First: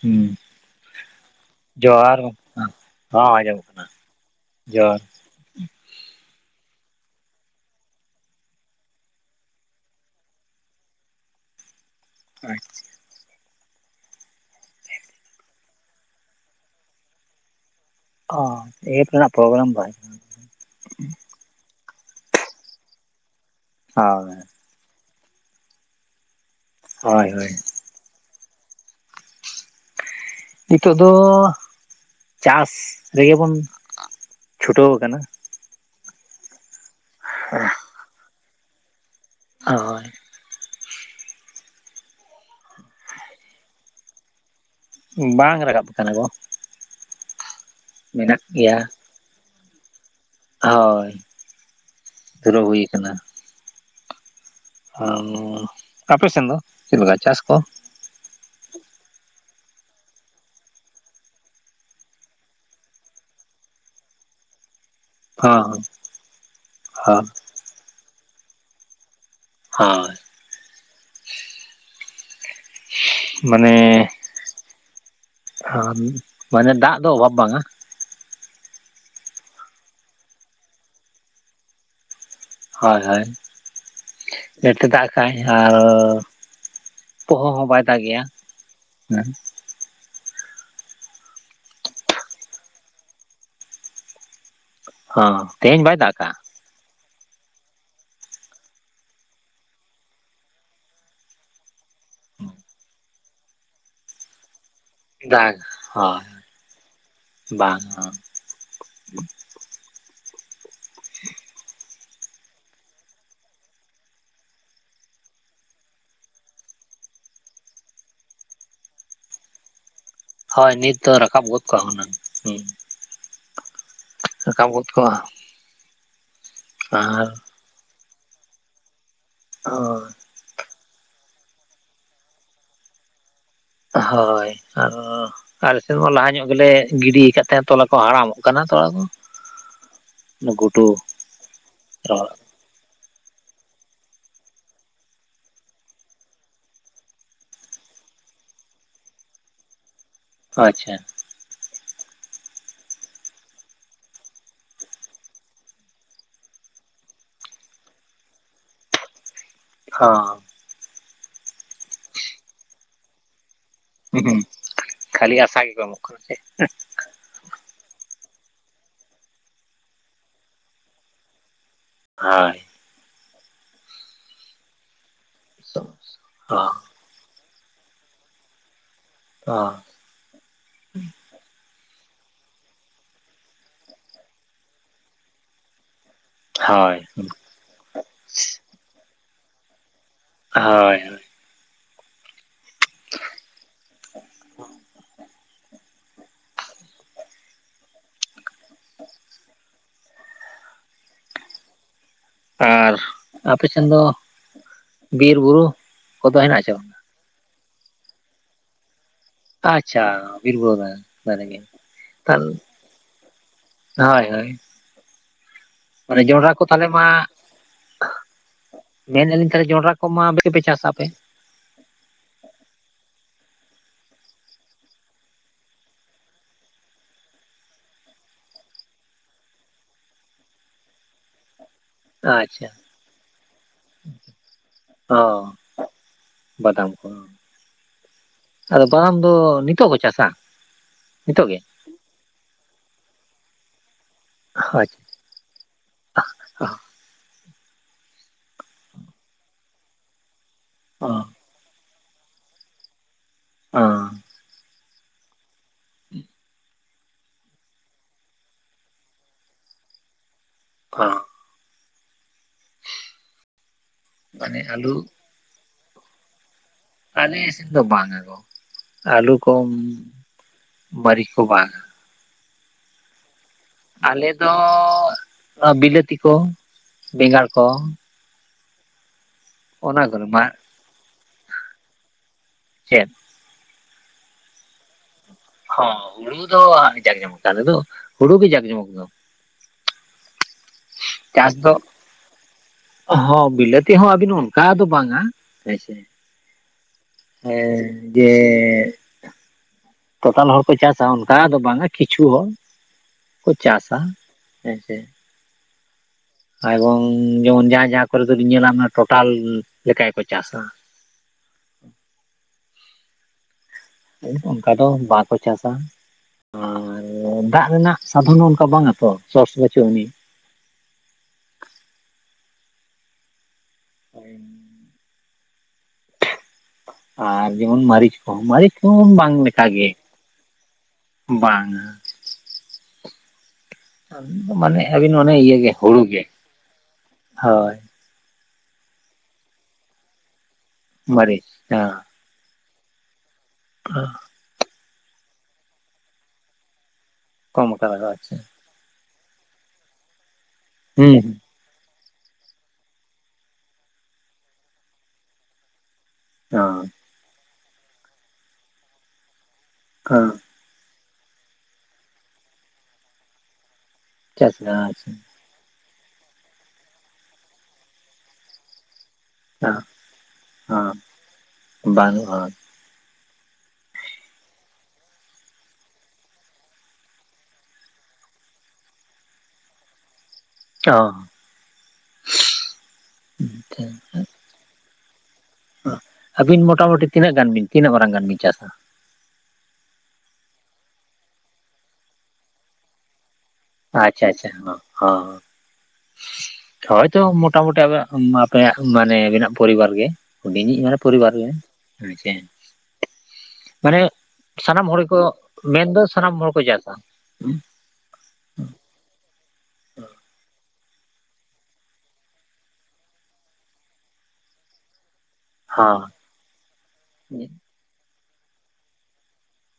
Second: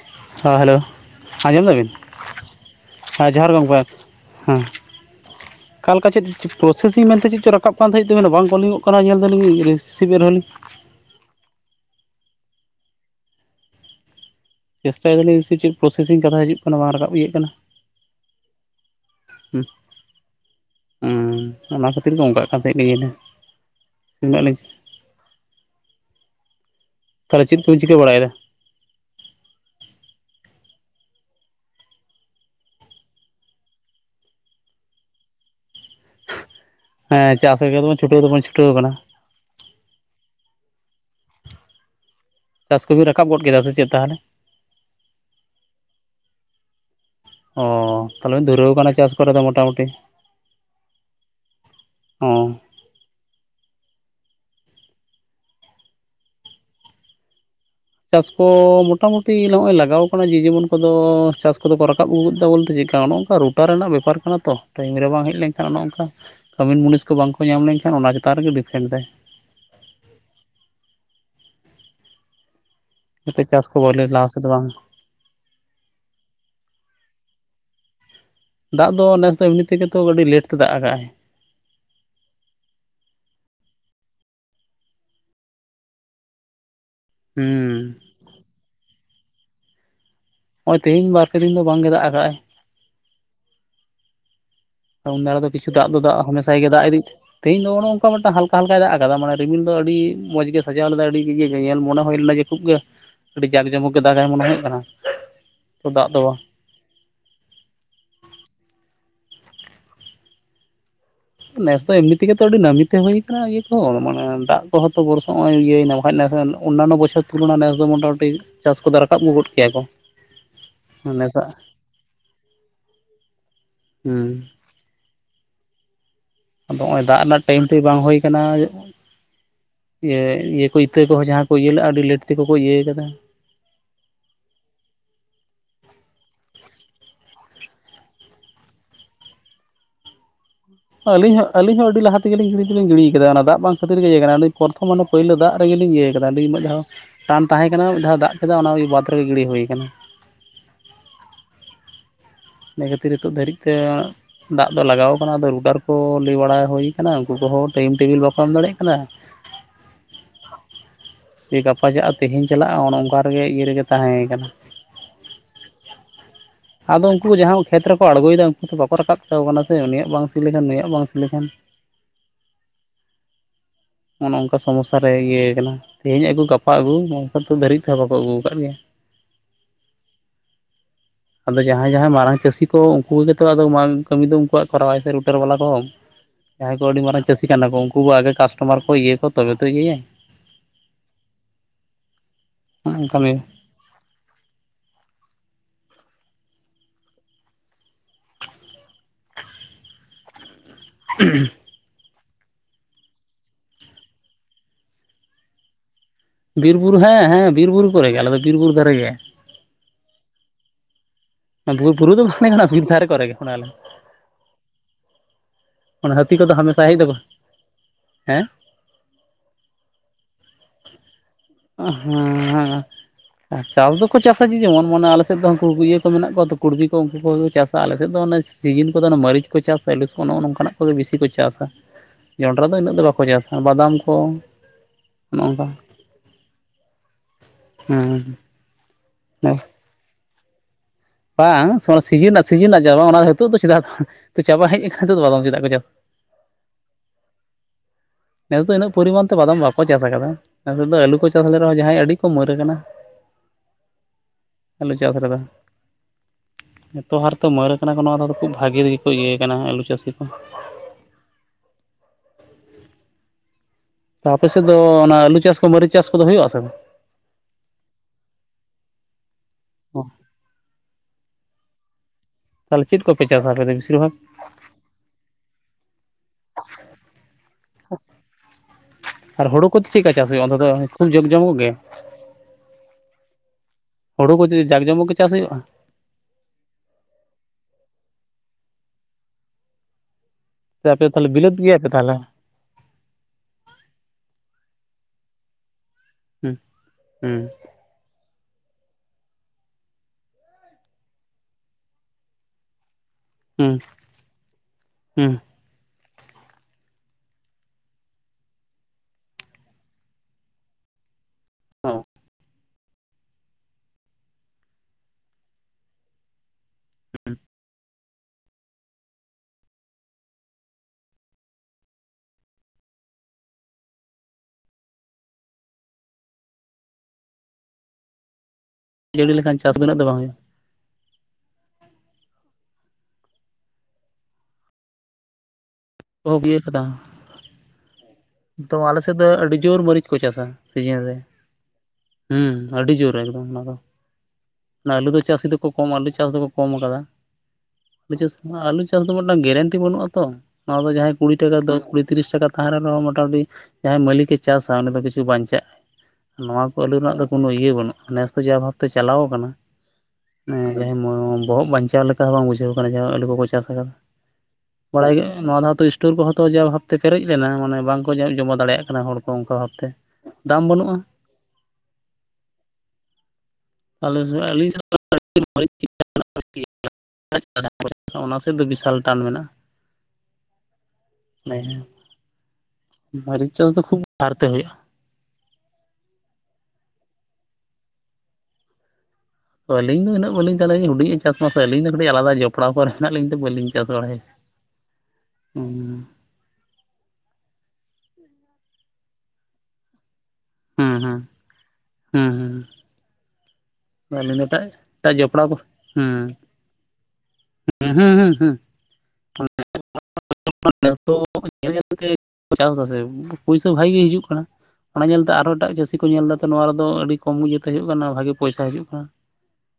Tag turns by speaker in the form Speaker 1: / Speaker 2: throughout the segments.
Speaker 1: ᱦᱩᱸ
Speaker 2: ᱦᱚᱸ ᱦᱮᱞᱳ᱾ ᱟᱸᱡᱚᱢ ᱫᱟᱵᱤᱱ
Speaker 1: ᱡᱚᱦᱟᱨ ᱜᱚᱢᱠᱮ,
Speaker 2: ᱦᱮᱸ
Speaker 1: ᱦᱚᱸ
Speaker 2: ᱡᱚᱦᱟᱨ
Speaker 1: ᱟᱸᱡᱚᱢᱚᱜ
Speaker 2: ᱜᱚᱢᱠᱮ
Speaker 1: ᱠᱟᱱᱟ
Speaker 2: ᱦᱩᱸ᱾
Speaker 1: ᱡᱚᱦᱟᱨ
Speaker 2: ᱚᱠᱟᱞᱮᱠᱟ ᱪᱮᱫ ᱯᱨᱚᱥᱮᱥᱤᱝ ᱢᱮᱱᱛᱮ ᱪᱮᱫ ᱪᱚ ᱨᱟᱠᱟᱵ ᱠᱟᱱ ᱛᱟᱸᱦᱮᱜ ᱛᱟᱹᱵᱤᱱᱟ ᱵᱟᱝ ᱠᱚᱞᱤᱝᱚᱜ ᱠᱟᱱᱟ ᱧᱮᱞ ᱫᱟᱞᱤᱧ ᱨᱤᱥᱤᱵᱷ ᱮᱨᱮᱦᱚᱸᱤᱧ᱾
Speaker 1: [unintelligible]
Speaker 2: ᱪᱮᱥᱴᱟᱭ ᱫᱟᱞᱤᱧ ᱥᱮ ᱪᱮᱫ ᱯᱨᱚᱥᱮᱥᱤᱝ ᱠᱟᱛᱷᱟ ᱦᱤᱡᱩᱜ ᱠᱟᱱᱟ ᱵᱟᱝ ᱨᱟᱠᱟᱵ ᱤᱭᱟᱹᱜ ᱠᱟᱱᱟ᱾
Speaker 1: ᱚ, ᱮᱯ ᱨᱮᱱᱟᱜ ᱯᱨᱳᱵᱞᱮᱢ ᱫᱟᱭ᱾
Speaker 2: ᱩᱸ ᱚᱱᱟ ᱠᱷᱟᱹᱛᱤᱨ ᱜᱮ ᱚᱱᱠᱟᱜ ᱠᱟᱱ ᱛᱟᱦᱮᱫ ᱱᱤᱭᱟᱹ ᱫᱚ᱾
Speaker 1: ᱦᱳᱭ᱾ ᱦᱳᱭ
Speaker 2: ᱛᱟᱦᱚᱞᱮ
Speaker 1: ᱦᱳᱭ
Speaker 2: ᱪᱮᱫ ᱠᱚᱵᱤᱱ ᱪᱤᱠᱟᱹ ᱵᱟᱲᱟᱭ ᱫᱟ?
Speaker 1: ᱱᱤᱛᱚᱜ ᱫᱚ ᱪᱟᱥ ᱨᱮᱜᱮ ᱵᱚᱱ ᱪᱷᱩᱴᱟᱹᱣ ᱟᱠᱟᱱᱟ᱾
Speaker 2: ᱦᱮᱸ ᱪᱟᱥ ᱨᱮᱜᱮ ᱵᱚᱱ ᱪᱷᱩᱴᱟᱹᱣ ᱫᱚᱵᱚᱱ ᱪᱷᱩᱴᱟᱹᱣ ᱟᱠᱟᱱᱟ᱾
Speaker 1: ᱦᱳᱭ᱾
Speaker 2: ᱪᱟᱥ ᱠᱚᱵᱤᱱ ᱨᱟᱠᱟᱵ ᱜᱚᱫ ᱠᱮᱫᱟ ᱥᱮ ᱪᱮᱫ ᱛᱟᱦᱚᱞᱮ?
Speaker 1: ᱵᱟᱝ ᱨᱟᱠᱟᱵ ᱠᱟᱱᱟ ᱜᱚ᱾
Speaker 2: ᱚ ᱛᱟᱦᱚᱞᱮ ᱵᱤᱱ ᱫᱷᱩᱨᱟᱹᱣ
Speaker 1: ᱜᱮᱭᱟ
Speaker 2: ᱠᱟᱱᱟ ᱪᱟᱥ ᱠᱚᱨᱮ ᱜᱮ ᱢᱳᱴᱟᱢᱩᱴᱤ᱾
Speaker 1: ᱦᱳᱭ, ᱫᱷᱩᱨᱟᱹᱣ ᱦᱩᱭ ᱠᱟᱱᱟ᱾ ᱟᱯᱮ ᱥᱮᱱ ᱫᱚ ᱪᱮᱫ ᱞᱮᱠᱟ ᱪᱟᱥ ᱠᱚ?
Speaker 2: ᱪᱟᱥ ᱠᱚ ᱢᱚᱴᱟᱢᱩᱴᱤ ᱱᱚᱜᱼᱚᱭ ᱞᱟᱜᱟᱣ ᱟᱠᱟᱱᱟ ᱡᱮ ᱡᱮᱢᱚᱱ ᱠᱚᱫᱚ ᱪᱟᱥ ᱠᱚᱫᱚ ᱠᱚ ᱨᱟᱠᱟᱵ ᱟᱹᱜᱩ ᱜᱚᱫ ᱫᱟ ᱵᱚᱞᱛᱮ ᱪᱮᱫᱠᱟ ᱱᱚ ᱟ ᱨᱩᱴᱟᱨ ᱨᱮᱱᱟᱜ ᱵᱮᱯᱟᱨ ᱠᱟᱱᱟ ᱛᱚ᱾ ᱴᱟᱭᱤᱢ ᱨᱮ ᱵᱟᱝ ᱦᱮᱡ ᱞᱮᱱᱠᱷᱟᱱ
Speaker 1: ᱦᱚᱸ
Speaker 2: ᱚᱱᱮ ᱚᱱᱠᱟ ᱠᱟᱹᱢᱤᱱ ᱢᱩᱱᱤᱥ ᱠᱚ
Speaker 1: ᱦᱚᱸ
Speaker 2: ᱵᱟᱝᱠᱚ ᱧᱟᱢ ᱞᱮᱱᱠᱷᱟᱱ ᱚᱱᱟ ᱪᱮᱛᱟᱱ ᱨᱮᱜᱮ ᱰᱤᱯᱮᱱᱰ ᱫᱟᱭ᱾
Speaker 1: ᱦᱳᱭ᱾
Speaker 2: ᱡᱟᱛᱮ ᱪᱟᱥ
Speaker 1: ᱢᱟᱱᱮ
Speaker 2: ᱠᱚ ᱵᱟᱞᱮ ᱞᱟᱦᱟ ᱥᱮᱫ ᱵᱟᱝ
Speaker 1: ᱦᱟ ᱢᱟᱱᱮ ᱫᱟᱜ ᱫᱚ ᱚᱵᱷᱟᱵ ᱵᱟᱝᱟ᱾
Speaker 2: ᱫᱟᱜ ᱫᱚ ᱱᱮᱥ ᱫᱚ ᱮᱢᱱᱤ ᱛᱮᱜᱮ ᱛᱚ ᱟᱹᱰᱤ ᱞᱮᱴ ᱛᱮ ᱫᱟᱜ ᱠᱟᱜ-ᱟᱭ᱾
Speaker 1: ᱦᱳᱭ ᱦᱳᱭ, ᱞᱮᱴᱮ ᱛᱮ ᱫᱟᱜ ᱠᱟᱜ-ᱟᱭ ᱟᱨ ᱯᱚᱦᱚ
Speaker 2: ᱦᱩᱸ
Speaker 1: ᱦᱚᱸ ᱵᱟᱭ ᱫᱟᱜ ᱜᱮᱭᱟ, ᱦᱮᱸ᱾
Speaker 2: ᱦᱚᱸᱜᱼᱚᱭ ᱛᱮᱦᱮᱧ ᱵᱟᱨ ᱯᱮ ᱫᱤᱱ ᱫᱚ ᱵᱟᱝ ᱜᱮ ᱫᱟᱜ ᱠᱟᱜ-ᱟᱭ᱾ ᱩᱱ
Speaker 1: ᱦᱚᱸ
Speaker 2: ᱫᱟᱨᱟ ᱫᱚ ᱠᱤᱪᱷᱩ
Speaker 1: ᱛᱮᱦᱮᱧ
Speaker 2: ᱫᱟᱜ
Speaker 1: ᱵᱟᱭ
Speaker 2: ᱫᱚ ᱫᱟᱜ
Speaker 1: ᱠᱟᱜᱼᱟ
Speaker 2: ᱦᱟᱢᱮᱥᱟᱭ ᱜᱮ ᱫᱟᱜ ᱤᱫᱤᱜ ᱮᱫ ᱛᱟᱦᱮᱫ᱾ ᱛᱤᱦᱤᱧ ᱫᱚ ᱚᱱᱮ ᱚᱱᱠᱟ ᱢᱤᱫᱴᱟᱝ ᱦᱟᱞᱠᱟ ᱦᱟᱞᱠᱟᱭ ᱫᱟᱜ ᱟᱠᱟᱫᱟ, ᱢᱟᱱᱮ ᱨᱤᱢᱤᱞ ᱫᱚ ᱟᱹᱰᱤ ᱢᱚᱡᱽ ᱜᱮ ᱥᱟᱡᱟᱣ ᱞᱮᱫᱟᱭ ᱟᱹᱰᱤ ᱧᱮᱞ ᱢᱚᱱᱮ ᱦᱩᱭ ᱞᱮᱱᱟ ᱡᱮ ᱠᱷᱩᱵ ᱜᱮ ᱟᱹᱰᱤ ᱡᱟᱠ ᱡᱚᱢᱚᱠ ᱜᱮ ᱫᱟᱜᱟᱭ ᱢᱚᱱᱮ ᱦᱩᱭᱩᱜ ᱠᱟᱱᱟ᱾
Speaker 1: ᱫᱟᱜ
Speaker 2: ᱛᱚ ᱫᱟᱜ ᱫᱚ
Speaker 1: ᱦᱳᱭ
Speaker 2: ᱵᱟᱝ
Speaker 1: ᱦᱳᱭ ᱵᱟᱝ-ᱟ᱾
Speaker 2: ᱱᱮᱥ ᱫᱚ ᱮᱢᱱᱤ ᱛᱮᱜᱮ ᱛᱚ ᱟᱹᱰᱤ ᱱᱟᱹᱢᱤᱛᱮ ᱦᱩᱭ ᱟᱠᱟᱱᱟ ᱤᱭᱟᱹ ᱠᱚᱦᱚᱸ ᱢᱟᱱᱮ ᱫᱟᱜ ᱠᱚᱦᱚᱸ ᱛᱚ ᱦᱚᱜᱼᱚᱭ ᱤᱭᱟᱹᱭᱱᱟ ᱵᱟᱠᱷᱟᱡ ᱱᱮᱥ ᱚᱱᱱᱟᱱᱚ ᱵᱚᱪᱷᱚᱨ ᱛᱩᱞᱚᱱᱟ ᱱᱮᱥ ᱫᱚ ᱢᱚᱴᱟᱢᱩᱴᱤ ᱪᱟᱥ ᱠᱚᱫᱚ ᱨᱟᱠᱟᱵ ᱟᱹᱜᱩ ᱜᱚᱫ ᱠᱮᱭᱟ ᱠᱚ᱾
Speaker 1: ᱦᱳᱭ ᱱᱤᱛ ᱫᱚ ᱨᱟᱠᱟᱵ
Speaker 2: ᱱᱮᱥᱟᱜ
Speaker 1: ᱜᱚᱫ ᱠᱚᱜ-ᱟ ᱦᱩᱱᱟᱹᱝ ᱦᱩᱸ᱾
Speaker 2: ᱦᱩᱸ᱾
Speaker 1: ᱨᱟᱠᱟᱵ ᱜᱚᱫ ᱠᱚᱜ-ᱟ᱾
Speaker 2: ᱟᱫᱚ ᱦᱚᱸᱜᱼᱚᱭ ᱫᱟᱜ ᱨᱮᱱᱟᱜ ᱴᱟᱭᱤᱢ ᱴᱷᱤᱠ ᱵᱟᱝ ᱦᱩᱭ ᱠᱟᱱᱟ, ᱤᱭᱟᱹ ᱤᱭᱟᱹ ᱠᱚ ᱤᱛᱟᱹ ᱠᱚᱦᱚᱸ ᱡᱟᱦᱟᱸ ᱠᱚ ᱤᱭᱟᱹ ᱞᱟᱜ-ᱟ ᱟᱹᱰᱤ ᱞᱮᱴ ᱛᱮᱠᱚ ᱠᱚ ᱤᱭᱟᱹ ᱠᱟᱫᱟ᱾
Speaker 1: ᱦᱳᱭ ᱟᱨ ᱟᱞᱮ ᱥᱮᱫ ᱢᱟ ᱞᱟᱦᱟ ᱧᱚᱜ ᱜᱮᱞᱮ ᱜᱤᱰᱤ ᱟᱠᱟᱫ ᱛᱟᱦᱮᱸ ᱛᱚᱞᱟ ᱠᱚ ᱦᱟᱲᱟᱢᱚᱜ ᱠᱟᱱᱟ, ᱛᱚᱞᱟ ᱠᱚ᱾
Speaker 2: [inaudible]
Speaker 1: ᱚᱱᱟ ᱜᱷᱩᱰᱩ,
Speaker 2: ᱟᱹᱞᱤᱧ ᱦᱚᱸ ᱟᱞᱤᱧ ᱦᱚᱸ ᱟᱹᱰᱤ ᱞᱟᱦᱟ ᱛᱮᱜᱮ ᱞᱤᱧ ᱦᱤᱲᱤᱧ ᱞᱤᱧ ᱜᱤᱲᱤ ᱠᱟᱫᱟ ᱚᱱᱟ ᱫᱟᱜ ᱵᱟᱝ ᱠᱷᱟᱹᱛᱤᱨ ᱜᱮ ᱤᱭᱟᱹ ᱠᱟᱱᱟ ᱩᱱᱤ ᱯᱚᱨᱛᱷᱚᱢ ᱚᱱᱟ ᱯᱳᱭᱞᱳ ᱫᱟᱜ ᱨᱮᱜᱮᱞᱤᱧ ᱤᱭᱟᱹ ᱠᱟᱫᱟ ᱞᱤᱧ ᱢᱤᱫ ᱫᱷᱟᱣ ᱴᱟᱱ ᱛᱟᱦᱮᱸ ᱠᱟᱱᱟ ᱢᱤᱫ ᱫᱦᱟᱣ ᱫᱟᱜ ᱠᱮᱫᱟ ᱚᱱᱟ ᱵᱟᱫ ᱨᱮᱜᱮ ᱜᱤᱲᱤ ᱦᱳᱭ ᱟᱠᱟᱱᱟ᱾
Speaker 1: ᱚ ᱟᱪᱪᱷᱟ᱾
Speaker 2: ᱤᱱᱟᱹ ᱠᱷᱟᱹᱛᱤᱨ ᱱᱤᱛᱚᱜ ᱫᱷᱟᱹᱨᱤᱡ ᱛᱮ ᱫᱟᱜ ᱫᱚ ᱞᱟᱜᱟᱣ ᱠᱟᱱᱟ ᱟᱫᱚ ᱨᱩᱴᱟᱨ ᱠᱚ ᱞᱟᱹᱭ ᱵᱟᱲᱟ ᱦᱩᱭ ᱠᱟᱱᱟ ᱩᱱᱠᱩ ᱠᱚᱦᱚᱸ ᱴᱟᱭᱤᱢ ᱴᱮᱵᱤᱞ ᱵᱟᱠᱚ ᱮᱢ ᱫᱟᱲᱮᱭᱟᱜ ᱠᱟᱱᱟ᱾
Speaker 1: ᱦᱚᱸ᱾
Speaker 2: ᱡᱮ ᱜᱟᱯᱟᱪᱟᱜ-ᱟ ᱛᱮᱦᱮᱧ ᱪᱟᱞᱟᱜᱼᱟ ᱚᱱ ᱚᱱᱠᱟ ᱨᱮᱜᱮ ᱤᱭᱟᱹ ᱨᱮᱜᱮ,
Speaker 1: ᱦᱩᱸ
Speaker 2: ᱛᱟᱦᱮᱸ
Speaker 1: ᱩᱸ
Speaker 2: ᱠᱟᱱᱟ
Speaker 1: ᱠᱷᱟᱞᱤ ᱟᱥᱟ ᱜᱮᱠᱚ ᱮᱢᱚᱜ ᱠᱟᱱᱟ ᱥᱮ
Speaker 2: ᱟᱫᱚ ᱩᱱᱠᱩ ᱡᱟᱦᱟᱸ ᱠᱷᱮᱛ ᱨᱮᱠᱚ ᱟᱬᱜᱚᱭᱫᱟ ᱩᱱᱠᱩ ᱫᱚ ᱵᱟᱠᱚ ᱨᱟᱠᱟᱵ ᱦᱚᱪᱚᱭᱟᱠᱚ ᱠᱟᱱᱟ ᱥᱮ ᱩᱱᱤᱭᱟᱜ ᱵᱟᱝ ᱥᱤ ᱞᱮᱠᱷᱟᱱ ᱱᱩᱭᱟᱜ ᱵᱟᱝ ᱥᱤ ᱞᱮᱠᱷᱟᱱ,
Speaker 1: ᱦᱳᱭ᱾
Speaker 2: ᱚᱱ ᱚᱝᱠᱟ ᱥᱚᱢᱚᱥᱟ ᱨᱮ ᱤᱭᱟᱹ ᱠᱟᱱᱟ ᱛᱮᱦᱮᱧ ᱟᱹᱜᱩ
Speaker 1: ᱦᱳᱭ
Speaker 2: ᱜᱟᱯᱟ ᱟᱹᱜᱩ ᱱᱚᱝᱠᱟ ᱱᱤᱛ ᱫᱷᱟᱹᱨᱤᱡ ᱛᱮᱦᱚᱸ ᱵᱟᱠᱚ ᱟᱹᱜᱩ ᱟᱠᱟᱫ ᱜᱮᱭᱟ᱾
Speaker 1: ᱚᱸᱻ
Speaker 2: ᱟᱫᱚ ᱡᱟᱦᱟᱸᱭ ᱡᱟᱦᱟᱸᱟᱭ ᱢᱟᱨᱟᱝ ᱪᱟᱹᱥᱤ ᱠᱚ ᱩᱱᱠᱩᱜᱮᱛᱚ ᱟᱫᱚ ᱢᱟ ᱠᱟᱹᱢᱤ ᱫᱚ ᱩᱱᱠᱩᱣᱟᱜ ᱠᱚᱨᱟᱣᱟᱭ ᱥᱮ ᱨᱩᱴᱟᱨ ᱵᱟᱞᱟ ᱠᱚ᱾ ᱡᱟᱦᱟᱸᱭ ᱠᱚ
Speaker 1: ᱦᱳᱭ
Speaker 2: ᱟᱹᱰᱤ ᱢᱟᱨᱟᱝ ᱪᱟᱹᱥᱤ ᱠᱟᱱᱟ ᱠᱚ ᱩᱱᱠᱩ ᱟᱜᱮ ᱠᱟᱥᱴᱚᱢᱟᱨ ᱠᱚ ᱤᱭᱟᱹ ᱠᱚᱣᱟ ᱛᱚᱵᱮ ᱛᱚ ᱤᱭᱟᱹᱭᱟᱭ᱾
Speaker 1: ᱦᱳᱭ ᱦᱳᱭ᱾
Speaker 2: ᱦᱩᱸ ᱠᱟᱹᱢᱤ,
Speaker 1: [unintelligible]
Speaker 2: [unintelligible]
Speaker 1: ᱟᱨ ᱟᱯᱮ ᱥᱮᱱ ᱫᱚ ᱵᱤᱨ ᱵᱩᱨᱩ, ᱠᱚᱫᱚ ᱦᱮᱱᱟᱜ ᱟᱥᱮ
Speaker 2: ᱵᱤᱨ
Speaker 1: ᱵᱟᱝ
Speaker 2: ᱵᱩᱨᱩ ᱦᱮᱸ ᱦᱮᱸ ᱵᱤᱨ ᱵᱩᱨᱩ ᱠᱚᱨᱮ ᱜᱮ ᱟᱞᱮ ᱫᱚ ᱵᱤᱨ ᱵᱩᱨᱩ ᱫᱟᱨᱮ ᱜᱮ᱾
Speaker 1: ᱟᱪᱪᱷᱟ ᱵᱤᱨ ᱵᱩᱨᱩ ᱨᱮ,
Speaker 2: ᱵᱩᱨ ᱵᱩᱨᱩ ᱫᱚ ᱢᱟᱱᱮ [unintelligible] ᱠᱚᱨᱮ ᱜᱮ ᱚᱱᱟᱞᱮ,
Speaker 1: ᱦᱳᱭ ᱦᱳᱭ᱾
Speaker 2: ᱚᱱᱟ
Speaker 1: ᱚᱱᱮ
Speaker 2: ᱦᱟᱹᱛᱤ ᱠᱚᱫᱚ
Speaker 1: ᱡᱚᱱᱰᱨᱟ ᱠᱚ ᱛᱟᱞᱮ
Speaker 2: ᱦᱟᱢᱮᱥᱟ ᱦᱮᱡ
Speaker 1: ᱢᱟ
Speaker 2: ᱫᱚᱠᱚ ᱦᱮᱸ
Speaker 1: [unintelligible] ᱢᱮᱱ ᱫᱟᱹᱞᱤᱧ ᱛᱟᱦᱚᱞᱮ ᱡᱚᱱᱰᱨᱟ ᱠᱚ ᱢᱟ ᱟᱯᱮ ᱜᱮᱯᱮ ᱪᱟᱥᱟ ᱟᱯᱮ?
Speaker 2: ᱚ ᱦᱮᱸ ᱦᱮᱸ ᱦᱮᱸ᱾ ᱪᱟᱞ ᱫᱚᱠᱚ ᱪᱟᱥᱟ ᱡᱮ ᱡᱮᱢᱚᱱ ᱢᱟᱱᱮ ᱟᱞᱮ ᱥᱮᱫ ᱫᱚ ᱩᱱᱠᱩ ᱤᱭᱟᱹ ᱠᱚ ᱢᱮᱱᱟᱜ ᱠᱚᱣᱟ ᱛᱚ ᱠᱩᱸᱲᱵᱤ ᱠᱚ ᱩᱱᱠᱩ ᱠᱚ ᱪᱟᱥ ᱟ ᱟᱞᱮ ᱥᱮᱫ ᱫᱚ ᱚᱱᱮ ᱥᱤᱡᱤᱱ ᱠᱚᱫᱚ ᱢᱟᱹᱨᱤᱪ ᱠᱚ ᱪᱟᱥᱟ ᱟᱞᱩ ᱠᱚ ᱱᱚᱜᱼᱚ ᱱᱚᱝᱠᱟᱱᱟᱜ ᱠᱚᱫᱚ ᱵᱤᱥᱤ ᱠᱚ ᱪᱟᱥᱟ᱾ ᱡᱚᱱᱰᱨᱟ
Speaker 1: ᱟᱪᱪᱷᱟ
Speaker 2: ᱫᱚ ᱤᱱᱟᱹᱜ ᱫᱚ ᱵᱟᱠᱚ ᱡᱟᱥᱟ ᱵᱟᱫᱟᱢ ᱠᱚ
Speaker 1: ᱚ
Speaker 2: ᱱᱚᱝᱠᱟ᱾
Speaker 1: ᱵᱟᱫᱟᱢ ᱠᱚᱦᱚᱸ,
Speaker 2: ᱦᱮᱸ
Speaker 1: ᱟᱫᱚ ᱵᱟᱢ ᱫᱚ ᱱᱤᱛᱳᱜ ᱠᱚ ᱪᱟᱥᱟ? ᱱᱤᱛᱚᱜ ᱜᱮ
Speaker 2: ᱵᱟᱝ ᱥᱤᱡᱤᱱ ᱨᱮᱱᱟᱜ ᱥᱤᱡᱤᱱ ᱨᱮᱱᱟᱜ ‍ᱡᱟ ᱵᱟᱝ ᱚᱱᱟ ᱫᱚ ᱱᱤᱛᱚᱜ ᱫᱚ ᱪᱮᱫ ᱠᱚ ᱪᱟᱵᱟ ᱦᱮᱡ
Speaker 1: ᱟᱪᱪᱷᱟ
Speaker 2: ᱟᱠᱟᱱ ᱫᱚ ᱵᱟ ᱪᱮᱫᱟᱜ ᱡᱟᱥ
Speaker 1: ᱚ
Speaker 2: ᱱᱮᱥ ᱫᱚ ᱤᱱᱟᱹᱜ ᱯᱚᱨᱤᱢᱟᱱ ᱛᱮ ᱵᱟᱫᱟᱢ ᱵᱟᱠᱚ ᱪᱟᱥ ᱟᱠᱟᱫᱟ ᱾ᱱᱤᱛᱚᱜ ᱫᱚ ᱟᱞᱩ ᱠᱚ ᱪᱟᱥ ᱞᱮ ᱨᱮᱦᱚᱸ ᱡᱟᱦᱟᱸᱭ ᱟᱹᱰᱤ ᱠᱚ ᱢᱟᱹᱨ ᱠᱟᱱᱟ,
Speaker 1: ᱦᱚᱸ
Speaker 2: ᱟᱞᱩ ᱪᱟᱥ ᱨᱮᱫᱚ,
Speaker 1: [inaudible]
Speaker 2: ᱡᱚᱛᱚ ᱦᱚᱲ‌ ᱛᱚ ᱢᱟᱹᱨ ᱟᱠᱟᱱᱟ ᱠᱚ ᱱᱚᱣᱟ ᱫᱷᱟᱣ ᱫᱚ ᱠᱷᱩᱵ ᱵᱷᱟᱜᱤ ᱨᱮᱜᱮ ᱠᱚ ᱤᱭᱟᱹ ᱟᱠᱟᱱᱟ ᱟᱹᱞᱩ ᱪᱟᱹᱥᱤ ᱠᱚ᱾
Speaker 1: [unintelligible]
Speaker 2: ᱟᱯᱮ ᱥᱮᱜ ᱫᱚ ᱚᱱᱟ ᱟᱹᱞᱩ ᱪᱟᱥ ᱠᱚ ᱢᱟᱹᱨᱤᱪ ᱪᱟᱥ ᱠᱚᱫᱚ ᱦᱩᱭᱩᱜᱼᱟ ᱥᱮ ᱵᱟᱝ?
Speaker 1: ᱟᱞᱮ ᱤᱥᱤᱱ ᱫᱚ ᱵᱟᱝᱟ ᱜᱚ ᱟᱹᱞᱩ ᱠᱚ ᱢᱟᱹᱨᱤᱪ ᱠᱚ ᱵᱟᱝᱟ᱾
Speaker 2: ᱛᱟᱦᱚᱞᱮ ᱪᱮᱫ ᱠᱚᱯᱮ ᱪᱟᱥᱟ [unintelligible]
Speaker 1: ᱟᱞᱮ ᱫᱚᱻ ᱚ ᱵᱤᱞᱟᱹᱛᱤ ᱠᱚ ᱵᱮᱸᱜᱟᱲ ᱠᱚ᱾
Speaker 2: ᱟᱨ ᱦᱩᱲᱩ ᱠᱚ
Speaker 1: ᱚᱱᱟ
Speaker 2: ᱪᱤᱠᱟ
Speaker 1: ᱠᱚᱨᱮ
Speaker 2: ᱪᱟᱥ
Speaker 1: ᱢᱟ
Speaker 2: ᱦᱩᱭᱩᱜᱼᱟ ᱚᱱᱛᱮ ᱫᱚ ᱠᱷᱩᱵ ᱡᱟᱠ ᱡᱚᱢᱚᱠ ᱜᱮ?
Speaker 1: ᱪᱮᱫ,
Speaker 2: ᱦᱩᱲᱩ ᱠᱩ ᱡᱩᱫᱤ ᱡᱟᱠ ᱡᱚᱢᱚᱠ ᱜᱮ ᱪᱟᱥ ᱦᱩᱭᱩᱜᱼᱟ?
Speaker 1: ᱦᱚᱸ ᱦᱩᱲᱩ ᱫᱚ ᱟ ᱡᱟᱠᱡᱚᱢᱚᱠ ᱟᱞᱮ ᱫᱚ ᱦᱩᱲᱩ ᱜᱤ‌ ᱡᱟᱠᱡᱚᱢᱚᱠ ᱫᱚ᱾
Speaker 2: ᱥᱮ ᱟᱯᱮ ᱛᱟᱦᱞᱮ
Speaker 1: ᱪᱟᱥ
Speaker 2: ᱵᱤᱞᱟᱹᱛ
Speaker 1: ᱫᱚ
Speaker 2: ᱜᱮᱭᱟ ᱯᱮ ᱛᱟᱦᱚᱞᱮ?
Speaker 1: ᱦᱚᱸ ᱵᱤᱞᱟᱹᱛᱤ ᱦᱚᱸ ᱟᱵᱤᱱ ᱚᱱᱠᱟ ᱫᱚ ᱵᱟᱝᱟ ᱦᱮᱸᱥᱮ᱾
Speaker 2: ᱦᱩᱸ ᱦᱩᱸ
Speaker 1: ᱦᱮᱸ ᱜᱮᱜᱽᱻ ᱴᱚᱴᱟᱞ ᱦᱚᱲ ᱠᱚ ᱪᱟᱥᱟ ᱚᱱᱠᱟ ᱫᱚ ᱵᱟᱝᱟ ᱠᱤᱪᱷᱩ ᱦᱚᱸ ᱠᱚ
Speaker 2: ᱦᱩᱸ
Speaker 1: ᱪᱟᱥᱟ ᱦᱮᱸᱥᱮ᱾ ᱟᱭᱵᱚᱝ ᱡᱮᱢᱚᱱ ᱡᱟᱦᱟᱸ ᱡᱟᱦᱟᱸ ᱠᱚᱨᱮ ᱫᱚᱞᱤᱧ ᱧᱮᱞᱟ ᱚᱱᱟ ᱴᱳᱴᱟᱞ ᱞᱮᱠᱟ ᱜᱮᱠᱚ ᱪᱟᱥᱟ᱾
Speaker 2: ᱦᱚᱸ,
Speaker 1: ᱚᱱᱠᱟ ᱫᱚ ᱵᱟᱠᱚ ᱪᱟᱥᱟ, ᱟᱨ ᱫᱟᱜ ᱨᱮᱱᱟᱜ ᱥᱟᱫᱷᱚᱱ ᱦᱚᱸ ᱚᱱᱠᱟ ᱵᱟᱝ ᱟ, ᱛᱚ ᱥᱚᱥ ᱵᱟᱹᱪᱩᱜ ᱟᱹᱱᱤᱡ ᱾ ᱦᱚᱭ ᱮᱢ [unintelligible] ᱟᱨ ᱡᱮᱢᱚᱱ ᱢᱟᱹᱨᱤᱪ ᱠᱚᱦᱚᱸ, ᱢᱟᱹᱨᱤᱪ ᱠᱚᱦᱚᱸ
Speaker 2: ᱡᱟᱹᱲᱤ
Speaker 1: ᱵᱟᱝ
Speaker 2: ᱞᱮᱠᱷᱟᱱ
Speaker 1: ᱞᱮᱠᱟ
Speaker 2: ᱪᱟᱥ ᱫᱚ
Speaker 1: ᱜᱮ᱾
Speaker 2: ᱩᱱᱟᱹᱜ ᱫᱚ ᱵᱟᱝ ᱦᱩᱭᱩᱜᱼᱟ
Speaker 1: ᱵᱟᱝᱼᱟ ᱾ ᱢᱟᱱᱮ ᱟᱹᱵᱤᱱ ᱚᱱᱮ ᱤᱭᱟᱹ ᱜᱮ, ᱦᱳᱲᱩ ᱜᱮ,
Speaker 2: ᱮᱦᱚᱵ ᱤᱭᱟᱹ ᱠᱟᱫᱟ
Speaker 1: ᱦᱳᱭ ᱾
Speaker 2: ᱛᱚ ᱟᱞᱮ ᱥᱮᱫ ᱫᱚ, ᱟᱹᱰᱤ ᱡᱳᱨ ᱢᱟᱹᱨᱤᱪ ᱠᱚ ᱪᱟᱥᱟ ᱥᱤᱡᱤᱱ ᱨᱮ
Speaker 1: ᱢᱟᱹᱨᱤᱪ
Speaker 2: ᱾ ᱦᱩᱸ ᱟᱹᱰᱤ ᱡᱳᱨ ᱮᱠᱫᱚᱢ ᱚᱱᱟ ᱫᱚ ᱾
Speaker 1: ᱟ
Speaker 2: ᱟᱹᱞᱩ ᱫᱚ ᱪᱟᱹᱥᱤ ᱫᱚᱠᱚ, ᱠᱚᱢ ᱟᱹᱞᱩ ᱪᱟᱥ ᱫᱚᱠᱚ ᱠᱚᱢ ᱠᱟᱫᱟ
Speaker 1: ᱠᱚᱢ ᱠᱟᱫᱟ ᱠᱚ
Speaker 2: ᱾ᱟᱹᱞᱩ
Speaker 1: ᱟᱪᱪᱷᱟ
Speaker 2: ᱪᱟᱹᱥᱤ ᱟᱹᱞᱩ ᱪᱟᱥ ᱫᱚ ᱢᱤᱫᱴᱟᱝ ᱜᱮᱨᱮᱱᱴᱤ ᱵᱟᱹᱱᱩᱜᱼᱟ ᱛᱚ, ᱱᱚᱣᱟ ᱫᱚ ᱡᱟᱦᱟᱸᱭ
Speaker 1: ᱦᱩᱸ
Speaker 2: ᱠᱩᱲᱤ
Speaker 1: ᱦᱩᱸ
Speaker 2: ᱴᱟᱠᱟ ᱫᱚ ᱠᱩᱲᱤ ᱛᱤᱨᱤᱥ ᱴᱟᱠᱟ ᱛᱟᱦᱮᱱ ᱨᱮᱦᱚᱸ ᱢᱚᱴᱟᱢᱩᱴᱤ ᱡᱟᱦᱟᱸᱭ ᱢᱟᱹᱞᱤᱠ ᱮ ᱪᱟᱥᱼᱟ, ᱩᱱᱤ ᱫᱚ ᱠᱤᱪᱷᱩ ᱵᱟᱧᱪᱟᱜᱼᱟᱭ ᱱᱚᱣᱟ ᱠᱚ
Speaker 1: ᱦᱮᱸ
Speaker 2: ᱟᱹᱞᱩ ᱨᱮᱱᱟᱜ ᱫᱚ ᱠᱳᱱᱳ ᱤᱭᱟᱹ ᱵᱟᱹᱱᱩᱜᱼᱟ, ᱱᱮᱥ ᱫᱚ ᱡᱟ ᱵᱷᱟᱵᱛᱮ ᱪᱟᱞᱟᱣ ᱠᱟᱱᱟ᱾
Speaker 1: ᱦᱮᱸ
Speaker 2: ᱮᱸ ᱵᱚᱦᱚᱜ ᱵᱟᱧᱪᱟᱣ ᱞᱮᱠᱟ ᱦᱚᱸ ᱵᱟᱝ ᱵᱩᱡᱷᱟᱹᱣ ᱠᱟᱱᱟ, ᱡᱟᱦᱟᱭ ᱟᱞᱩ ᱠᱚ ᱠᱚ ᱪᱟᱥ ᱠᱟᱫᱟ᱾
Speaker 1: ᱪᱟᱥ ᱠᱟᱜᱼᱟ ᱟᱪᱪᱷᱟ᱾
Speaker 2: ᱱᱟᱣᱟ ᱫᱷᱟᱣ ᱛᱚ ᱮᱥᱴᱳᱨ ᱠᱚ ᱦᱚᱸᱛᱚ ᱡᱟ ᱵᱷᱟᱵ ᱛᱮ ᱯᱮᱨᱮᱡ ᱞᱮᱱᱟ, ᱢᱟᱱᱮ ᱵᱟᱝ ᱠᱚ ᱡᱚᱢᱟ ᱫᱟᱲᱮ ᱭᱟᱜ ᱠᱟᱱᱟ ᱦᱚᱲ ᱠᱚ᱾ ᱚᱝᱠᱟ ᱵᱷᱟᱵ ᱛᱮ ᱫᱟᱢ ᱵᱟᱹᱱᱩᱜᱼᱟ᱾
Speaker 1: ᱵᱟᱹᱱᱩᱜ ᱟ᱾
Speaker 2: ᱟᱞᱤᱧ ᱦᱚᱸ ᱟᱹᱞᱤᱧ [unintelligible] [unintelligible] [unintelligible] [unintelligible] [unintelligible] ᱵᱤᱥᱟᱞ ᱴᱟᱱ ᱢᱮᱱᱟᱜᱼᱟ᱾
Speaker 1: [unintelligible] [unintelligible]
Speaker 2: [unintelligible] ᱞᱟᱹᱭᱢᱮ᱾ ᱢᱟᱹᱨᱤᱡ ᱪᱟᱥ ᱫᱚ ᱠᱷᱩᱵ ᱵᱟᱨ ᱛᱮ ᱦᱳᱭᱳᱜᱼᱟ᱾
Speaker 1: ᱟᱹᱵᱤᱱ ᱢᱚᱴᱟ ᱢᱩᱴᱤ ᱛᱤᱱᱟᱹᱜ ᱜᱟᱱ ᱵᱤᱱ, ᱛᱤᱱᱟᱹᱜ ᱢᱟᱨᱟᱝ ᱜᱟᱱ ᱵᱤᱱ ᱪᱟᱥᱼᱟ?
Speaker 2: ᱟᱞᱤᱧ ᱫᱚ ᱩᱱᱟᱹᱜ ᱵᱟᱹᱞᱤᱧ, ᱦᱩᱰᱤᱧ ᱪᱟᱥ ᱵᱟᱥᱟ ᱟᱹᱞᱤᱧ ᱫᱚ ᱠᱟᱹᱴᱤᱡ ᱟᱞᱟᱫᱟ ᱡᱚᱯᱲᱟᱣ ᱠᱨᱮᱱᱟᱜ ᱞᱤᱧ ᱵᱟᱹᱞᱤᱧ ᱪᱟᱥᱟ᱾
Speaker 1: ᱟᱪᱪᱷᱟ ᱟᱪᱪᱷᱟ ᱦᱚᱸ ᱦᱚᱸ᱾
Speaker 2: ᱦᱩᱸ
Speaker 1: ᱦᱳᱭ ᱛᱚ ᱢᱚᱴᱟ ᱢᱩᱴᱤ, ᱟᱵᱤᱱᱟᱜ ᱟᱯᱮᱭᱟᱜ ᱢᱟᱱᱮ, ᱟᱵᱤᱱᱟᱜ ᱯᱚᱨᱤᱵᱟᱨ ᱜᱮ᱾ ᱦᱩᱰᱤᱧᱤᱡ ᱢᱟᱱᱮ
Speaker 2: ᱦᱩᱸ
Speaker 1: ᱯᱚᱨᱤᱵᱟᱨ ᱜᱮ, ᱦᱮ
Speaker 2: ᱦᱩᱸ
Speaker 1: ᱥᱮ᱾
Speaker 2: ᱦᱩᱸ ᱟᱹᱞᱤᱧ ᱩᱱᱟᱹᱜᱴᱟ,
Speaker 1: ᱜᱮᱠᱚ
Speaker 2: ᱡᱚᱯᱲᱟᱣ ᱠᱚ
Speaker 1: ᱢᱮᱱᱫᱚ
Speaker 2: ᱦᱩᱸ
Speaker 1: ᱥᱟᱱᱟᱢ ᱦᱚᱲ ᱠᱚ ᱪᱟᱥᱟ
Speaker 2: ᱦᱩᱸ ᱦᱩᱸ ᱦᱩᱸ ᱦᱩᱸ [unintelligible] [unintelligible] [unintelligible] [unintelligible] ᱯᱩᱭᱥᱟᱹ ᱵᱷᱟᱜ ᱜᱮ ᱦᱤᱡᱩᱜ ᱠᱟᱱᱟ, ᱚᱱᱟ ᱧᱮᱞᱛᱮ ᱟᱨᱦᱚ ᱮᱴᱟᱜ ᱪᱟᱹᱥᱤ ᱠᱚ
Speaker 1: ᱦᱚᱸ
Speaker 2: ᱧᱮᱞ ᱫᱟ ᱛᱚ, ᱱᱚᱣᱟ ᱨᱮ ᱫᱚ ᱟᱹᱰᱤ ᱠᱚᱢ ᱤᱭᱟᱹ ᱛᱮ ᱦᱳᱭᱳᱜ ᱠᱟᱱᱟ, ᱵᱷᱟ ᱜᱮ ᱯᱚᱭᱥᱟ ᱦᱳᱭᱳᱜ ᱠᱟᱱᱟ᱾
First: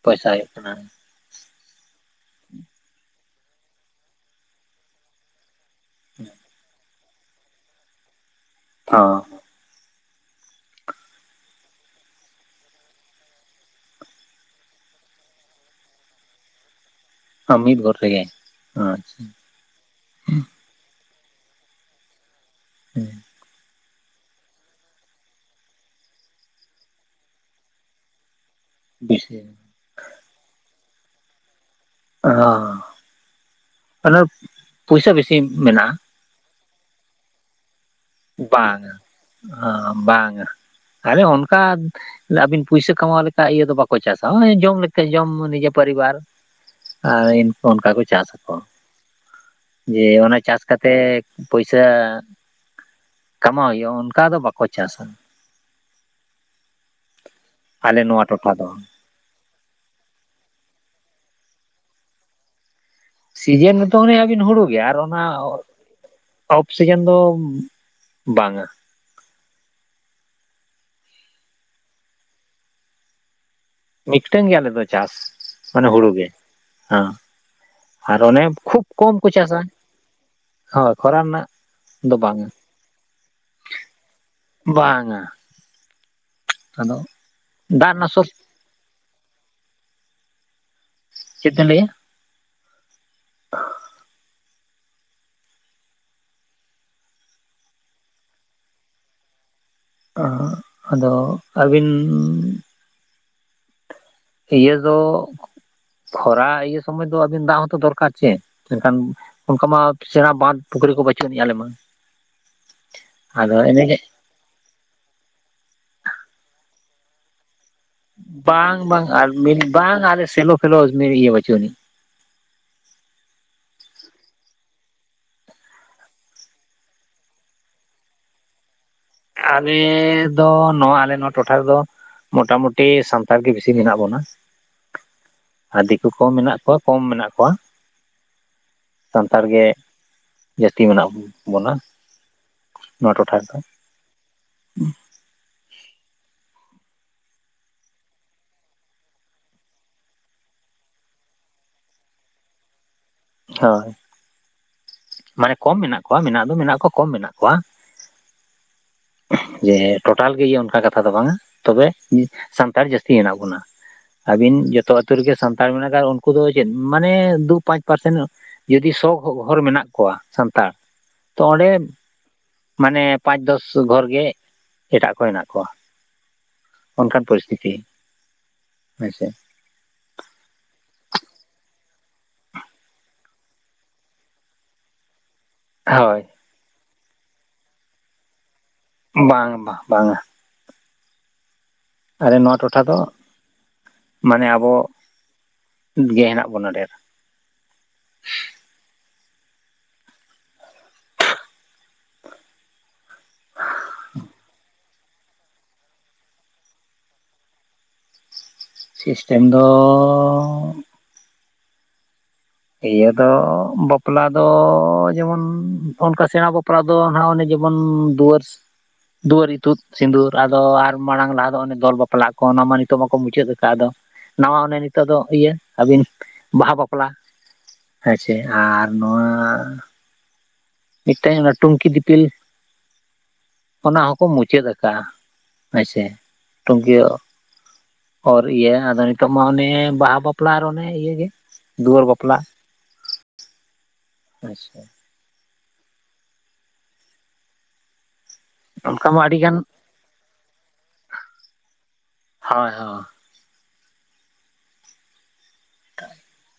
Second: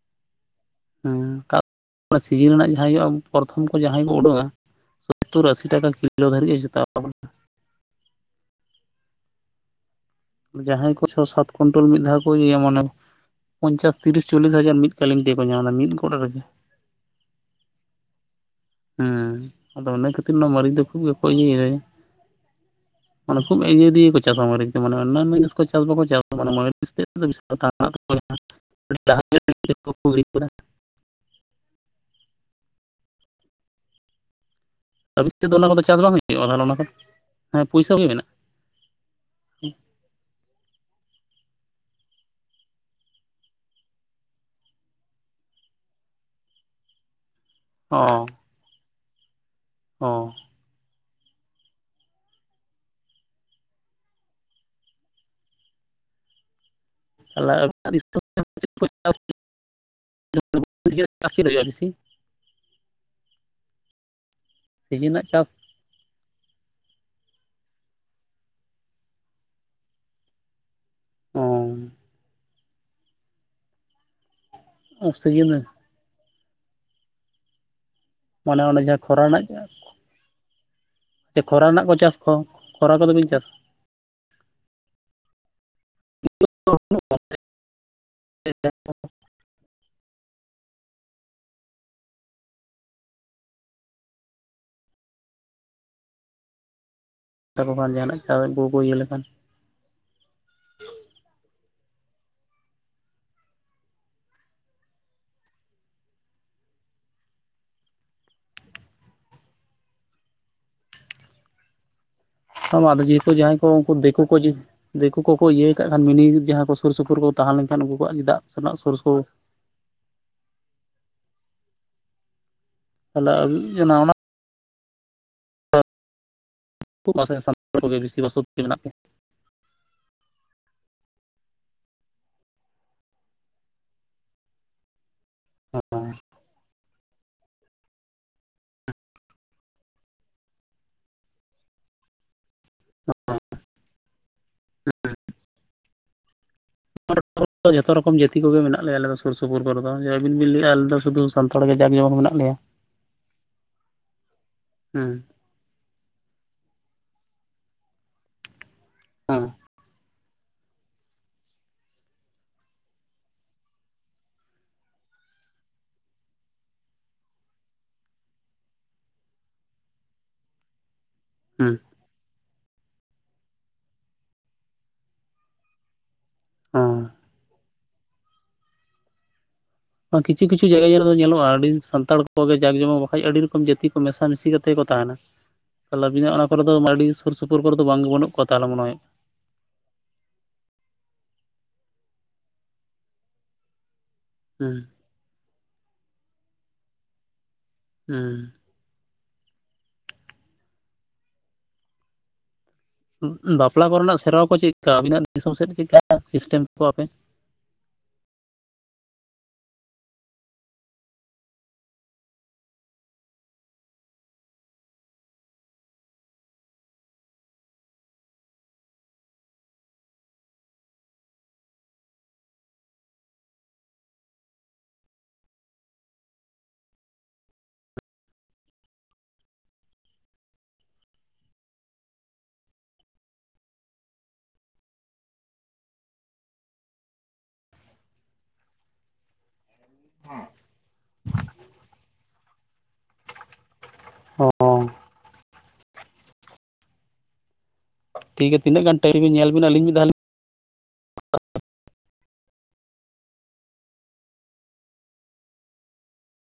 Speaker 1: ᱯᱚᱭᱥᱟ ᱦᱳᱭᱳᱜ ᱠᱟᱱᱟ᱾
Speaker 2: ᱦᱩ ᱛᱟᱣ ᱥᱤᱡᱤᱱ ᱨᱮᱱᱟᱜ ᱡᱟᱦᱟᱸᱭ ᱦᱳᱭᱳᱜᱼᱟ, ᱯᱚᱨᱚᱛᱷᱚᱢ ᱠᱚ ᱡᱟᱦᱟᱸᱭ ᱠᱚ ᱩᱰᱩᱠᱟ᱾ ᱥᱚᱛᱳᱨ ᱟᱥᱤ ᱴᱟᱠᱟ ᱠᱤᱞᱳ ᱫᱷᱟᱹᱨᱤᱡ [unintelligible]
Speaker 1: ᱚᱸ
Speaker 2: ᱡᱟᱦᱟᱸᱭ ᱠᱚ ᱪᱷᱚ ᱥᱟᱛ ᱠᱩᱭᱱᱴᱟᱞ, ᱢᱤᱫ ᱫᱷᱟᱣ ᱠᱚ ᱤᱭᱟᱹᱭᱟ ᱢᱟᱱᱮ ᱯᱚᱧᱪᱟᱥ ᱛᱤᱨᱤᱥ ᱪᱚᱞᱞᱤᱥ ᱦᱟᱡᱟᱨ, ᱢᱤᱫ ᱠᱟᱞᱤᱱ ᱛᱮ ᱜᱮᱠᱚ ᱧᱟᱢ ᱫᱟ, ᱢᱤᱫ ᱜᱚᱫ ᱨᱮ ᱜᱮ᱾
Speaker 1: ᱦᱚ ᱢᱤᱫ ᱜᱚᱫ ᱨᱮ ᱜᱮ᱾
Speaker 2: ᱦᱮᱸ ᱟᱫᱚ ᱚᱱᱟ ᱠᱷᱟᱹᱛᱤᱨ ᱱᱚᱶᱟ, ᱢᱟᱨᱤᱪ ᱫᱚ ᱠᱷᱩᱵ ᱜᱮ ᱠᱚ ᱤᱭᱟᱹᱭᱟ᱾
Speaker 1: ᱦᱮᱸ
Speaker 2: ᱢᱟᱱᱮ ᱠᱷᱩᱵᱽ ᱤᱭᱟᱹ ᱫᱤᱭᱮ ᱠᱚ ᱪᱟᱥᱟ, ᱢᱟᱹᱨᱤᱪ ᱫᱚ ᱢᱟᱱᱮ ᱚᱱᱟᱱ ᱡᱤᱱᱤᱥ ᱠᱚ ᱪᱟᱥ ᱵᱟᱠᱚ ᱪᱟᱥ [unintelligible]
Speaker 1: ᱵᱮᱥᱤ
Speaker 2: [unintelligible] [unintelligible] [unintelligible] [unintelligible]
Speaker 1: ᱚ ᱚᱱᱟ ᱯᱚᱭᱥᱟᱹ
Speaker 2: ᱟᱹᱵᱤᱱ
Speaker 1: ᱵᱮᱥᱤ
Speaker 2: ᱥᱮᱫ ᱫᱚ ᱚᱱᱟ
Speaker 1: ᱢᱮᱱᱟᱜᱼᱟ᱾
Speaker 2: [unintelligible] ᱚᱱᱟ ᱠᱚ ᱫᱚ ᱦᱮᱸ ᱯᱩᱭᱥᱟᱹ ᱜᱮ ᱢᱮᱱᱟᱜᱼᱟ᱾
Speaker 1: ᱵᱟᱝ ᱟ ᱵᱟᱝ ᱟ ᱟᱞᱮ ᱚᱱᱠᱟᱼᱼ ᱟᱵᱤᱱ ᱯᱩᱭᱥᱟᱹ ᱠᱟᱢᱟᱣ ᱞᱮᱠᱟ ᱤᱭᱟᱹ ᱫᱚ ᱵᱟᱠᱚ ᱪᱟᱥᱟ ᱡᱚᱢ ᱞᱮᱠᱟ ᱡᱚᱢ ᱱᱤᱡᱮ ᱯᱚᱨᱤᱵᱟᱨᱼᱼ ᱟᱨ ᱚᱱᱠᱟ ᱠᱚ ᱪᱟᱥ ᱟᱠᱚᱼᱼ ᱡᱮ
Speaker 2: ᱚ ᱚ
Speaker 1: ᱚᱱᱟ ᱪᱟᱥ ᱠᱟᱛᱮᱜ ᱯᱚᱭᱥᱟᱼᱼ ᱠᱟᱢᱟᱣ ᱦᱳᱭᱳᱜᱼᱟ ᱚᱱᱠᱟ ᱫᱚ ᱵᱟᱠᱚ ᱪᱟᱥᱼᱟ᱾
Speaker 2: ᱛᱟᱦᱞᱮ
Speaker 1: ᱟᱞᱮ ᱱᱚᱣᱟ ᱴᱚᱴᱷᱟ ᱫᱚ
Speaker 2: [unintelligible] [unintelligible]
Speaker 1: ᱥᱤᱡᱮᱱ ᱨᱮ ᱛᱚ ᱚᱱᱮ ᱟᱹᱵᱤᱱ ᱦᱩᱲᱩ ᱜᱮ ᱟᱨ
Speaker 2: ᱥᱤᱡᱤᱱ
Speaker 1: ᱚᱱᱟᱼᱼ
Speaker 2: ᱨᱮᱱᱟᱜ ᱪᱟᱥ
Speaker 1: ᱚᱯᱷ ᱥᱤᱡᱮᱱ ᱫᱚ ᱵᱟᱝᱼᱟ᱾
Speaker 2: ᱚᱻ
Speaker 1: ᱢᱤᱫ ᱴᱮᱱ ᱜᱮ ᱟᱞᱮ ᱫᱚ ᱪᱟᱥ
Speaker 2: ᱥᱤᱡᱤᱱ ᱨᱮ
Speaker 1: ᱢᱟᱱᱮ ᱦᱩᱲᱩ ᱜᱮ ᱦᱮᱸ ᱟᱨ ᱚᱱᱮ
Speaker 2: ᱢᱟᱱᱮ
Speaker 1: ᱠᱷᱩᱵ
Speaker 2: ᱡᱟᱦᱟᱸ
Speaker 1: ᱠᱚᱢ
Speaker 2: ᱠᱷᱚᱨᱟ
Speaker 1: ᱠᱚ
Speaker 2: ᱨᱮᱱᱟᱜ
Speaker 1: ᱪᱟᱥᱼᱟ᱾ ᱦᱳᱭ ᱠᱷᱚᱨᱟ
Speaker 2: ᱪᱮ
Speaker 1: ᱨᱮᱱᱟᱜ
Speaker 2: ᱠᱚ
Speaker 1: ᱫᱚ
Speaker 2: ᱪᱟᱥ ᱠᱚ
Speaker 1: ᱵᱟᱝᱼᱟ᱾
Speaker 2: ᱠᱷᱚᱨᱟ ᱠᱚᱫᱚ ᱵᱤᱱ ᱪᱟᱥ
Speaker 1: ᱵᱟᱝᱼᱟ᱾ ᱫᱟᱜ ᱨᱮᱱᱟᱜ ᱥᱳᱨᱥ
Speaker 2: [unintelligible]
Speaker 1: ᱪᱮᱫ ᱫᱮᱧ ᱞᱟᱹᱭᱼᱟ? [inaudible]
Speaker 2: ᱛᱟᱠᱚ ᱠᱷᱟᱱ ᱡᱟᱦᱟᱱᱟᱜ [inaudible] ᱠᱚ ᱤᱭᱟᱹ ᱞᱮᱠᱷᱟᱱ᱾
Speaker 1: ᱚ ᱟᱫᱚ ᱟᱹᱵᱤᱱᱼᱼ ᱤᱭᱟᱹ ᱫᱚ ᱠᱷᱚᱨᱟ ᱤᱭᱟᱹ ᱥᱚᱢᱚᱭ ᱫᱚ ᱟᱹᱵᱤᱱ ᱫᱟᱜ ᱦᱚᱛᱚ ᱫᱚᱨᱠᱟᱨ ᱪᱮᱫ ᱢᱮᱱᱠᱷᱟᱱᱼᱼ ᱚᱱᱠᱟ ᱢᱟ ᱥᱮᱬᱟ ᱵᱟᱸᱫᱷ ᱯᱩᱠᱷᱨᱤ ᱠᱚ ᱵᱟᱹᱪᱩᱜ ᱟᱱᱤᱡ ᱟᱞᱮ ᱢᱟ᱾
Speaker 2: ᱟᱫᱚ ᱡᱮᱦᱮᱛᱩ ᱡᱟᱦᱟᱸᱭ
Speaker 1: ᱟᱫᱚ
Speaker 2: ᱠᱚ ᱩᱱᱠᱩ
Speaker 1: ᱮᱱᱮ
Speaker 2: ᱫᱤᱠᱩ ᱠᱚ ᱫᱤᱠᱩ ᱠᱚᱠᱚ ᱤᱭᱟᱹ ᱠᱟᱜ ᱠᱷᱟᱱ ᱢᱤᱱᱤ ᱡᱟᱦᱟᱸ ᱠᱚ ᱥᱩᱨ ᱥᱩᱯᱩᱨ ᱠᱚ ᱛᱟᱦᱮᱸ ᱞᱮᱱᱠᱷᱟᱱ ᱩᱱᱠᱩ ᱠᱚᱣᱟᱜ ᱪᱮᱫᱟᱜ ᱥᱮᱱᱟ
Speaker 1: ᱵᱟᱝ
Speaker 2: ᱥᱩᱨ
Speaker 1: ᱵᱟᱝ
Speaker 2: ᱥᱩᱨ᱾
Speaker 1: ᱟᱨ ᱢᱤᱱ ᱵᱟᱝ ᱟᱞᱮ ᱥᱮᱞᱚ ᱯᱷᱮᱞᱚ ᱤᱭᱟᱹ ᱵᱟᱹᱪᱩᱜ ᱟᱹᱱᱤᱡ᱾
Speaker 2: [unintelligible] [unintelligible]
Speaker 1: ᱟᱞᱮ ᱫᱚ ᱱᱚᱣᱟ ᱟᱞᱮ ᱱᱚᱣᱟ ᱴᱚᱴᱷᱟ ᱨᱮᱫᱚᱼᱼ ᱢᱳᱴᱟᱢᱩᱴᱤ ᱥᱟᱱᱛᱟᱲ ᱜᱮ ᱵᱤᱥᱤ ᱢᱮᱱᱟᱜ ᱵᱚᱱᱟ᱾ ᱟᱨ ᱫᱤᱠᱩ ᱠᱚ ᱢᱮᱱᱟᱜ ᱠᱚᱣᱟ ᱠᱚᱢ ᱢᱮᱱᱟᱜ ᱠᱚᱣᱟ᱾ ᱥᱟᱱᱛᱟᱲ ᱜᱮ ᱡᱟᱹᱥᱛᱤ ᱢᱮᱱᱟᱜ ᱵᱚᱱᱟ᱾ ᱱᱚᱣᱟ ᱴᱚᱴᱷᱟ ᱨᱮᱫᱚ᱾ ᱷᱩ
Speaker 2: [unintelligible] ᱡᱷᱚᱛᱚ ᱨᱚᱠᱚᱢ ᱡᱟᱹᱛᱤ ᱠᱚᱜᱮ ᱢᱮᱱᱟᱜ ᱞᱮᱭᱟ ᱟᱞᱮᱫᱚ ᱥᱩᱨ ᱥᱩᱯᱩᱨ ᱠᱚᱨᱮ ᱫᱚ ᱡᱮ ᱟᱹᱵᱤᱱ ᱵᱮᱱ ᱞᱟᱹᱭᱼᱮᱭᱟ ᱟᱞᱮ ᱫᱚ ᱥᱩᱫᱩ ᱥᱟᱱᱛᱟᱲ ᱜᱮ ᱡᱟᱠ ᱡᱚᱢᱚᱠ ᱢᱮᱱᱟᱜ ᱞᱮᱭᱟ᱾ [inaudible]
Speaker 1: ᱦᱳᱭ᱾
Speaker 2: ᱦᱮᱸ
Speaker 1: ᱢᱟᱱᱮ ᱠᱚᱢ ᱢᱮᱱᱟᱜ ᱠᱚᱣᱟ ᱢᱮᱱᱟᱜ ᱫᱚ ᱢᱮᱱᱟᱜ ᱠᱚᱣᱟ ᱠᱚᱢ ᱢᱮᱱᱟᱜ ᱠᱚᱣᱟ
Speaker 2: ᱦᱮᱸ
Speaker 1: ᱡᱮᱼᱼ ᱴᱳᱴᱟᱞ ᱜᱮ ᱤᱭᱟᱹ ᱚᱱᱠᱟ ᱠᱟᱛᱷᱟ ᱫᱚ ᱵᱟᱝᱼᱟ ᱛᱚᱵᱮ ᱥᱟᱱᱛᱟᱲ ᱡᱟᱹᱥᱛᱤ ᱦᱮᱱᱟᱜ ᱵᱚᱱᱟ᱾ ᱟᱹᱵᱤᱱ ᱡᱚᱛᱚ ᱟᱛᱳ ᱨᱮᱜᱮ ᱥᱟᱱᱛᱟᱲ ᱢᱮᱱᱟᱜ ᱟᱠᱟᱫ ᱩᱱᱠᱩ ᱫᱚ ᱪᱮᱫ ᱢᱟᱱᱮ ᱫᱩ ᱯᱟᱸᱪ ᱯᱟᱨᱥᱮᱱᱼᱼ ᱡᱩᱫᱤ ᱥᱚ ᱜᱷᱚᱨ ᱢᱮᱱᱟᱜ ᱠᱚᱣᱟ ᱥᱟᱱᱛᱟᱲ ᱛᱚ ᱚᱸᱰᱮᱼᱼ
Speaker 2: ᱦᱮᱸ
Speaker 1: ᱢᱟᱱᱮ ᱯᱟᱸᱪ ᱫᱚᱥ ᱜᱷᱚᱨ ᱜᱮ ᱮᱴᱟᱜ ᱠᱚ ᱦᱮᱱᱟᱜ ᱠᱚᱣᱟ᱾ ᱚᱱᱠᱟᱱ ᱯᱚᱨᱤᱥᱛᱷᱤᱛᱤ ᱦᱩᱭ ᱥᱮ᱾
Speaker 2: ᱠᱤᱪᱷᱩ ᱠᱤᱪᱷᱩ ᱡᱟᱭᱜᱟ ᱧᱮᱞ ᱫᱚ ᱧᱮᱞᱚᱜᱼᱟ ᱟᱹᱰᱤ ᱥᱟᱱᱛᱟᱲ ᱠᱚᱜᱮ ᱡᱟᱠ ᱡᱚᱢᱚᱠ ᱵᱟᱠᱟᱡ ᱟᱹᱰᱤ ᱨᱚᱠᱚᱢ ᱡᱟᱹᱛᱤ ᱠᱚ ᱢᱮᱥᱟᱢᱤᱥᱤ ᱠᱟᱛᱮ ᱠᱚ ᱛᱟᱦᱮᱱᱟ᱾ ᱛᱟᱦᱚᱞᱮ
Speaker 1: ᱦᱳᱭ
Speaker 2: ᱟᱵᱤᱱᱟ ᱚᱱᱟ ᱠᱚᱨᱮ ᱫᱚ [inaudible] ᱥᱩᱨ ᱥᱩᱯᱩᱨ ᱠᱚᱨᱮ ᱫᱚ ᱵᱟᱝ ᱵᱟᱹᱱᱩᱜ ᱠᱚᱣᱟ ᱛᱟᱦᱚᱞᱮ ᱢᱚᱱᱮ ᱦᱚᱭ?
Speaker 1: ᱵᱟᱝ ᱵᱟᱝ ᱵᱟᱝᱼᱟ᱾ ᱟᱞᱮ ᱱᱚᱣᱟ ᱴᱚᱴᱷᱟ ᱫᱚ ᱢᱟᱱᱮ ᱟᱵᱚ
Speaker 2: ᱦᱩᱸ
Speaker 1: ᱜᱮ ᱦᱮᱱᱟᱜ ᱵᱚᱱᱟ ᱰᱷᱮᱨ᱾
Speaker 2: ᱦᱮᱸ᱾ ᱵᱟᱯᱞᱟ ᱠᱚᱨᱮᱱᱟᱜ ᱥᱮᱨᱣᱟ ᱠᱚ ᱪᱮᱫᱠᱟ ᱟᱵᱤᱱᱟᱜ ᱫᱤᱥᱚᱢ ᱥᱮᱫ ᱪᱮᱫᱠᱟ ᱥᱤᱥᱴᱮᱢ ᱠᱚ ᱟᱯᱮ
Speaker 1: ᱥᱤᱥᱴᱮᱢ ᱫᱚᱻᱻ᱾ ᱤᱭᱟᱹ ᱫᱚ ᱵᱟᱯᱞᱟ ᱫᱚ ᱡᱮᱢᱚᱱ ᱚᱱᱠᱟ ᱥᱮᱬᱟ ᱵᱟᱯᱞᱟ ᱫᱚ ᱫᱚ ᱦᱟᱜ ᱚᱱᱮ ᱡᱮᱢᱚᱱ ᱫᱩᱣᱟᱹᱨ ᱫᱩᱣᱟᱹᱨ ᱤᱛᱩᱫ ᱥᱤᱸᱫᱩᱨ ᱟᱫᱚ ᱟᱨ ᱢᱟᱲᱟᱝ ᱞᱟᱦᱟ ᱫᱚ ᱚᱱᱮ ᱫᱚᱞ ᱵᱟᱯᱞᱟ ᱠᱚ ᱚᱱᱟ ᱢᱟ ᱱᱤᱛᱚᱜ ᱢᱟᱠᱚ ᱢᱩᱪᱟᱹᱫ ᱟᱠᱟᱫ, ᱟᱫᱚ ᱱᱟᱣᱟ ᱚᱱᱮ ᱱᱤᱛᱚᱜ ᱫᱚ ᱤᱭᱟᱹ ᱟᱹᱵᱤᱱ ᱵᱟᱦᱟ ᱵᱟᱯᱞᱟ᱾ [inaudible] ᱟᱨ ᱱᱚᱣᱟ᱾ ᱢᱤᱫᱴᱮᱱ ᱚᱱᱟ ᱴᱩᱝᱠᱤ ᱫᱤᱯᱤᱞ, ᱚᱱᱟ ᱦᱚᱸᱠᱚ ᱢᱩᱪᱟᱹᱫ ᱠᱟᱜᱼᱟ, ᱦᱚᱭ ᱥᱮ ᱴᱩᱝᱠᱤ ᱚᱨ ᱤᱭᱟᱹ ᱟᱫᱚ ᱱᱤᱛᱚᱜ ᱢᱟ ᱚᱱᱮ ᱵᱟᱦᱟ ᱵᱟᱯᱞᱟ ᱟᱨ ᱚᱱᱮ ᱤᱭᱟᱹ ᱜᱮ ᱫᱩᱣᱟᱹᱨ ᱵᱟᱯᱞᱟ ᱾
Speaker 2: ᱚ
Speaker 1: ᱟᱪᱪᱷᱟ᱾
Speaker 2: ᱴᱷᱤᱠ ᱜᱮᱭᱟ ᱛᱤᱱᱟᱹᱜ ᱜᱟᱱ
Speaker 1: ᱚᱱᱠᱟ
Speaker 2: ᱴᱟᱭᱢᱤ
Speaker 1: ᱢᱟ
Speaker 2: ᱜᱮ
Speaker 1: ᱟᱹᱰᱤ
Speaker 2: ᱧᱮᱞ
Speaker 1: ᱜᱟᱱ
Speaker 2: ᱵᱤᱱ ᱟᱹᱞᱤᱧ ᱢᱤᱫ ᱫᱷᱟᱹᱣ ᱞᱤᱧ
Speaker 1: ᱦᱳᱭ ᱦᱳ ᱾ [unintelligible]